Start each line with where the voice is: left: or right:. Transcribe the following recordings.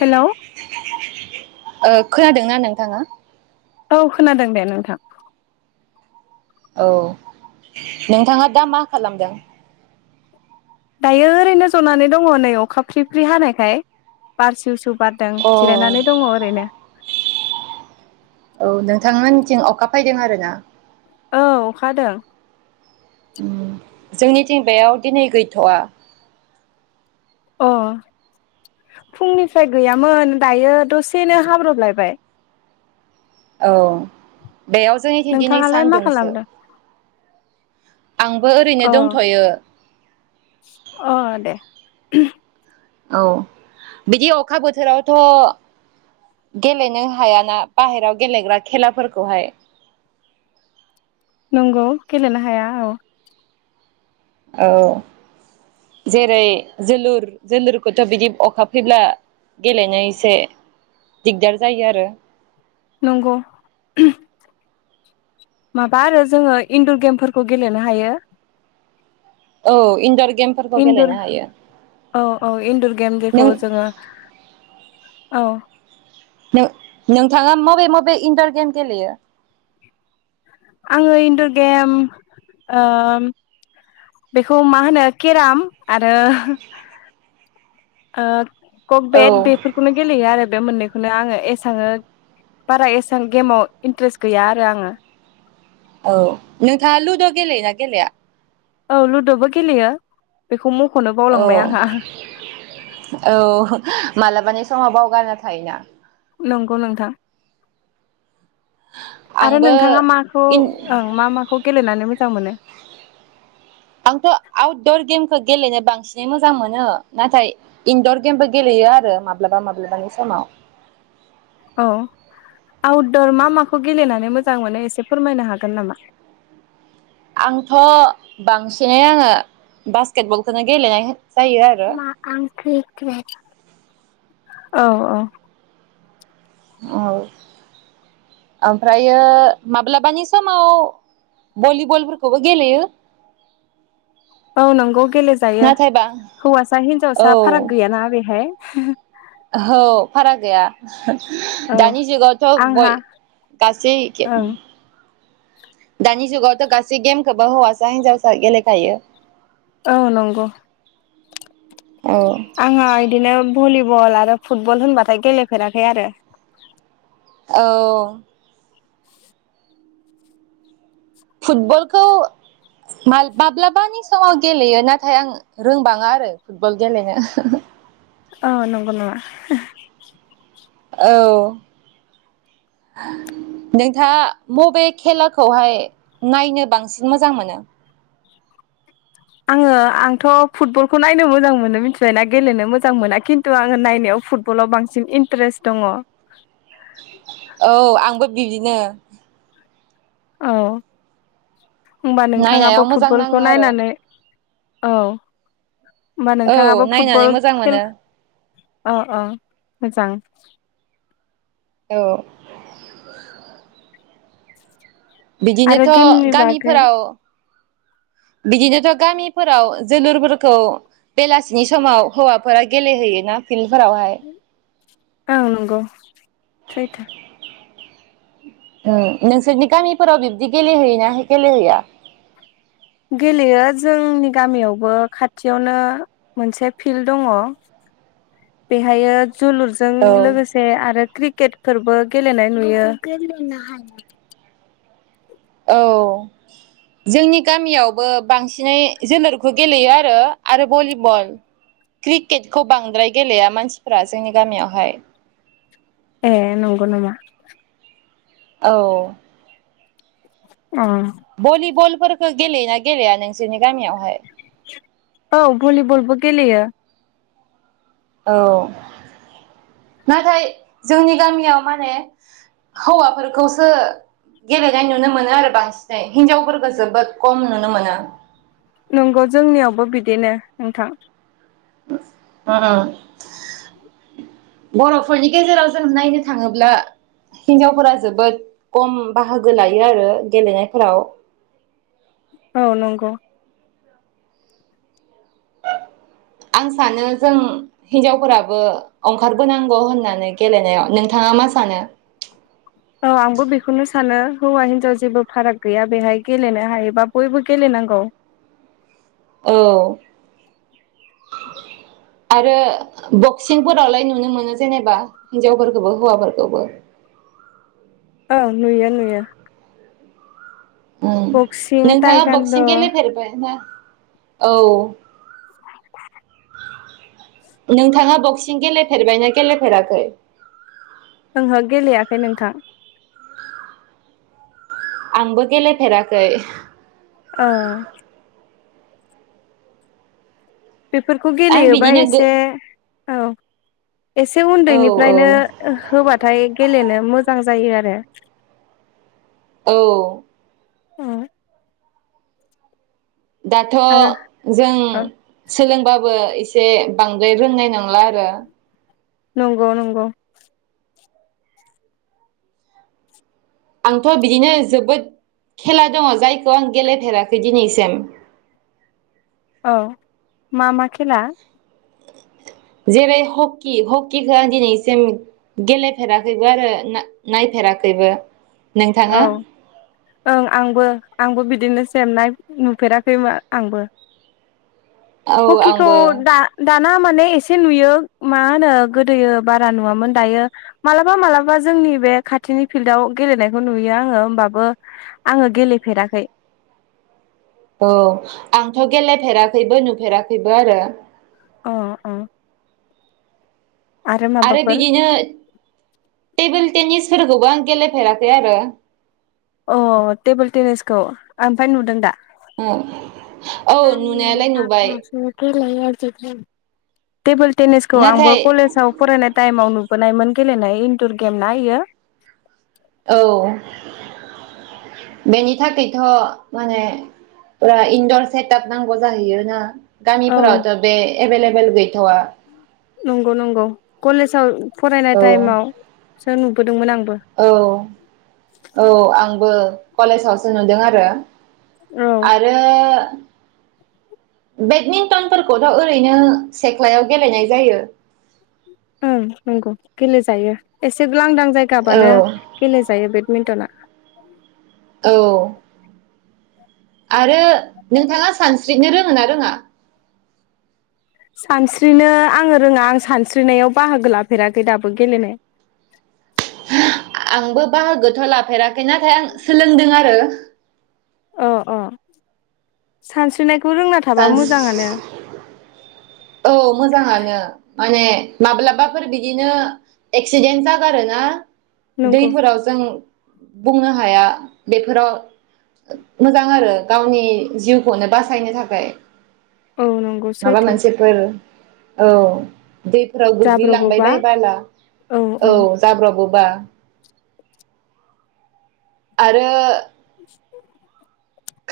left: Hello
right: खोनादों ना नोंथाङा
left: औ खोनादों दे नोंथां
right: औ नोंथाङा दा मा खालामदों
left: दायो ओरैनो जनानै दङ नै अखा फ्रि फ्रि हानायखाय बार सिउ सिउ बारदों
right: औ
left: जिरायनानै दङ ओरैनो [inaudible]
right: औ नोंथांमोनथिं अखा फायदों आरो ना
left: औ अखाहादों
right: उम जोंनिथिं बेयाव दिनै गैथवा
left: अ फुंनिफ्राय गैयामोन दायो दसेनो हाब्रबलायबाय
right: औ बेयाव जोंनि थिन दिनै
left: नोंथाङालाय
right: सान
left: मा
right: दंसो
left: खालामदों
right: आंबो ओरैनो
left: अ
right: दंथयो
left: अ दे
right: औ बिदि अखा बोथोरावथ' गेलेनो हायाना बाहेरायाव गेलेग्रा खेलाफोरखौहाय
left: नंगौ गेलेनो हाया औ
right: औ जेरै जोलुर जोलुरखौथ' बिदि अखा फैब्ला गेलेनो एसे दिगदार जायो आरो
left: नंगौ माबा आरो जोङो इनन्दर गेमफोरखौ गेलेनो हायो
right: औ इन्दर
left: इन्दुर औ औ इन्दुर गेम जेखौ
right: नों
left: जोङो औ
right: नो नोंथाङा मबे मबे इन्दर गेम गेलेयो
left: आङो इन्दर गेम बेखौ मा होनो केराम आरो आ कक
right: औ
left: बेेट बेफोरखौनो गेलेयो आरो बे मोननैखौ बेखौनो आङो एसाङो बारा एसबां गेमाव इन्टारेस्ट गैया आरो आङो
right: औ नोंथा लुद' गेलेयो ना गेलेया
left: औ लुद'बो गेलेयो बेखौ म
right: औ औ मालाबानि समाव बावगारना थायोना
left: नंगौ नोंथां आरो
right: आंबो
left: नोंथाङा माखौ
right: इन
left: ओं मा माखौ गेलेनानै जांमोनो
right: आंथ' आउटदर गेमखौ गेलेनो बांसिनै मोजां मोनो नाथाय इनदर गेमबो गेलेयो आरो माब्लाबा माब्लाबानि समाव
left: औ आउटदर मा माखौ गेलेनानै मोजां मोनो एसे फोरमायनो हागोन नामा?
right: आंथ' बांसिनै आङो बास्केटबलखौनो गेलेनाय जायो आरो
left: [unintelligible] औ औ
right: औ ओमफ्रायो माब्लाबानि समाव भलिबलफोरखौबो गेलेयो
left: औ नंगौ गेलेजायो
right: नाथायबा
left: हौवासा हिनजावसा फाराग गैयाना बेहाय [unintelligible]
right: औहो फाराग गैया
left: औ
right: दानि जुगावथ'
left: आंहा
right: बय गासै
left: ओं
right: दानि जुगाव गासै गेमखौबो हौवासा हिनजावसा गेलेखायो
left: औ नंगौ
right: औ
left: आङो इदिनो भलिबल आरो फुटबल होनबाथाय गेलेफेराखै आरो
right: औ फुटबलखौ माल-माब्लानि समाव गेलेयो नाथाय आं रोंबाङा आरो फुटबल गेलेनो [unintelligible]
left: औ नंगौ नामा?
right: औ नोंथाङा बबे खेलाखौहाय नायनो बांसिन मोजां मोनो?
left: आङो आंथ' फुटबलखौ नायनो मोजां मोनो मिथिबाय ना गेलेनो मोजां मोना खिन्थु आङो नायनायाव फुटबलाव बांसिन इन्टारेस्ट दङ
right: औ आंबो बिदिनो
left: औ ओमबा नोंथाङाबो
right: नायनायाव मोजां नाङो
left: फुटबलखौ
right: आरो
left: नायनानै औ होमबा
right: औ
left: नोंथाङाबो फुटबल
right: नायनानै मोजां
left: खेल
right: मोनो
left: अ अ मोजां
right: औ
left: आरो
right: बिदिनोथ'
left: गेमनि बागै
right: गामिफोराव बिदिनोथ' गामिफोराव जोलुरफोरखौ बेलासिनि समाव हौवाफोरा गेलेहैयोना फिल्ड
left: औ नंगौ सैथो
right: ओ नोंसोरनि गामिफोराव बिब्दि गेलेहैयोना गेलेहैया?
left: गेलेयो जोंनि गामियावबो खाथियावनो मोनसे फिल्ड दङ बेहायो जोलुरजों
right: औ
left: लोगोसे आरो क्रिक क्केटफोरबो गेलेनाय नुयो
right: औ जोंनि गामियावबो बांसिनै जोलुरखौ गेलेयो आरो आरो भलिबल क्रिकेटखौ बांद्राय गेलेया मानसिफ्रा जोंनि गामियावहाय
left: ए नंगौ नामा
right: औ
left: [unintelligible]
right: बलि बल फोरखौ गेलेयोना गेलेया नोंसोरनि गामियावहाय
left: औ भलिबलबो गेलयो
right: औ नाथाय जोंनि गामियाव माने हौवाफोरखौसो गेलेनाय नुनो मोनो आरो बांसिनै हिनजावफोरखौ जोबोद खम नुनो मोनो
left: नंगौ जोंनियावबो बिदिनो नोंथां
right: ओ बर'फोरनि गेजेराव जों नायनो थाङोब्ला हिनजावफोरा जोबोद खम बाहागो लायो आरो गेलेनायफोराव
left: औ नंगौ
right: आं सानो जों हिनजावफोराबो ओंखारबोनांगौ होननानै गेलेनायाव नोंथाङा मा सानो
left: औ आंबो बेखौनो सानो हौवा हिनजाव जेबो फाराग गैया बेहाय गेलेनो हायोबा बयबो गेलेनांगौ
right: औ आरो बक्सिंफोरावलाय नुनो मोनो जेनेबा हिनजावफोरखौबो हौवाफोरखौबो
left: औ नुयो नुयो
right: ओम
left: बक्सिं
right: नोंथाङा
left: टाइकान्द'
right: बक्सिं गेलेफेरबाय ना औ
left: [inaudible]
right: नोंथाङा बक्सिं गेलेफेरबायना गेलेफेराखै
left: ओंहो गेलेयाखै नोंथां
right: आंबो गेलेफेराखै
left: अ बेफोरखौ
right: आं
left: गेलेयोबा
right: बिदिनो गो
left: एसे औ एसे
right: औ औ
left: उन्दैनिफ्रायनो होबाथाय गेलेनो मोजां जायो आरो
right: औ
left: अ
right: दाथ'
left: आरो
right: जों
left: ओ
right: सोलोंबा बो एसे बांद्राय रोंनाय नंला आरो
left: नंगौ नंगौ
right: आंथ' बिदिनो जोबोद खेला दङ जायखौ आं गेलेफेराखै दिनैसिम
left: औ मा मा खेला
right: जेरै हकि हकिखौ आं दिनैसिम गेलेफेराखैबो आरो नायफेराखैबो नोंथाङा
left: औ ओं आंबो आंबो बिदिनो सेम नाय नुफेराखैबो आंबो
right: औ
left: हखिखौ
right: आंबो
left: दा दा ना माने एसे नुयो मा होनो गोदोयो बारा नुवामोन दायो मालाबा मालाबा जोंनि बे खाथिनि फिल्डआव गेलेनायखौ नुयो आङो होमबाबो आङो गेलेफेराखै
right: औ आंथ' गेलेफेराखैबो नुफेराखैबो आरो
left: अ अ
right: आरो बिदिनो टेबोल टेनिसफोरखौबो आं गेलेफेराखै आरो
left: अ टेबोल टेनिसखौ ओमफ्राय नुदों दा
right: औ औ नुनायालाय नुबाय
left: यार जगोन टेबोल टेनिसखौ आंबो
right: नाथाय
left: कलेजाव फरायनाय टाइमाव नु नायमोन गेलेनाय इन्दुर गेम ना इयो
right: औ बेनि थाखायथ' माने फुरा इन्दर सेटआप नांगौ जाहैय ना
left: औ
right: गामिफोरावथ' बे एभेलेबेल ेल गैथ'ा [unintelligible]
left: नंगौ नंगौ कलेजाव फरायनाय
right: औ
left: टाइमाव सो नुबोदोंमोन आं
right: औ औ आंबो कलेजावसो नुदों आरो
left: औ
right: आरो बेडमिन्टनफोरखौथ' ओरैनो सेख्लायाव गेलेनाय जायो
left: गेलेेजायो एसे लांदां
right: औ
left: जायगाबानो गेलेजायो बे मिन्टना
right: अ आरो नोंथाङा सानस्रिनो रोङो ना रोङा
left: सानस्रिनो आङो रोङा आं सानस्रिनायाव बाहागो लाफेराखै दाबो गेलेनाया
right: आंबो बाहागो [unintelligible] जााफेराखै नाथाय आं सोलोंदों आरो
left: अ अ [unintelligible] थाबा
right: सानस
left: मोजाङानो।
right: औ मोजाङानो माने माब्लाबाफोर बिदिनो एक्सिडेन्ट जागारो ना
left: नंगौ
right: दैफोराव जों बुंनो हाया बेफोराव मोजां आरो गावनि जिउखौनो बासायनो थाखाय
left: औ नंगौ
right: [unintelligible] माबा
left: सैथो
right: मोनसे औ दैफोराव गोग्लैलांबाय
left: जाब्रबोबा
right: बायबोला औ जाब्राबबो बा आरो
left: [unintelligible]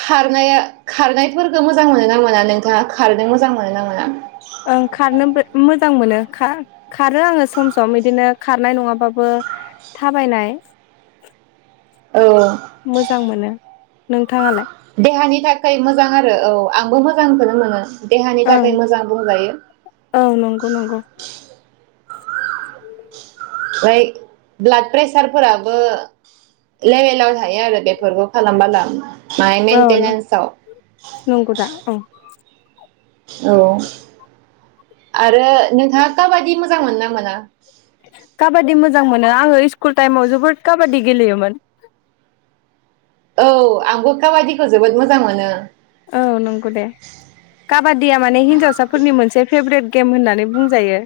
right: खारनाया खारनायफोरखौ मोजां मोनो मोना नोंथाङा खारदों मोजां मोनो ना मोना
left: ओं खारनो मोजां मोनो खारो आङो सम सम बिदिनो खारनाय नङाबाबो थाबायनाय
right: औ
left: मोजां मोनो नोंथाङालाय
right: देहानि थाखाय मोजां आरो औ आंबो मोजांखौनो मोनो देहानि
left: ओं
right: थाखाय मोजां बुंजायो
left: औ नंगौ नंगौ [inaudible]
right: फ्राय ब्लाड प्रेसारफोराबो लेभेलाव थायो आरो बेफोरखौ खालामबाला माइ
left: औ
right: मेन्टेनेन्सआव
left: नंगौ दा औ
right: औ आरो नोंथाङा काबादि मोजां मोन ना मोना
left: काबादि मोजां मोनो आङो स्कुल टाइमाव जोबोद काबादि गेलेयोमोन
right: औ आंबो काबादिखौ जोबोद मोजां मोनो
left: औ नंगौ दे काबादिया माने हिनजावसाफोरनि मोनसे फेभ्रेट गेम होननानै बुंजायो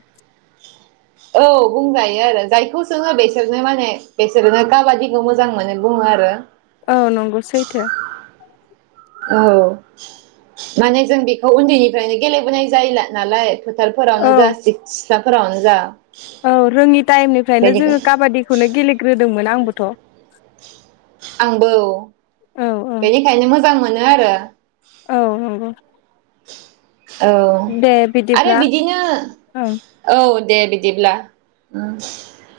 right: औ बुंजायो आरो जायखौ सोङो बेसोरनो माने बिसोरनो काबादिखौ मोजां मोनो बुङो आरो
left: औ नंगौ सैथो
right: औ माने जों बेखौ उन्दैनिफ्रायनो गेलेबोनाय जायोला नालाय
left: औ
right: फोथारफोरावनो जासि फोथारावनो‌ जा
left: औ रोङि टाइम ओफ्रायनो
right: बेनिखाय
left: जोङो काबादिखौनोे गेले होदोंमोन आंबोथ'
right: आंबो
left: औ
right: बेनिखायनो मोजां मोनो आरो
left: औ नंगौ
right: औ
left: दे
right: आरो
left: बिदिब्ला
right: बिदिनो
left: औ
right: औ दे बिदिब्ला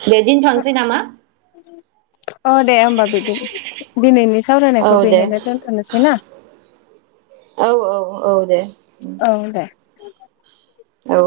right: दे दोनथ'नोसै नामा
left: अ दे होमबा बिदि दिनैनि
right: औ
left: सावरायनायखौ
right: दे
left: बेहायनो दोनथ'नोसै ना
right: औ औ औ दे
left: औ दे
right: औ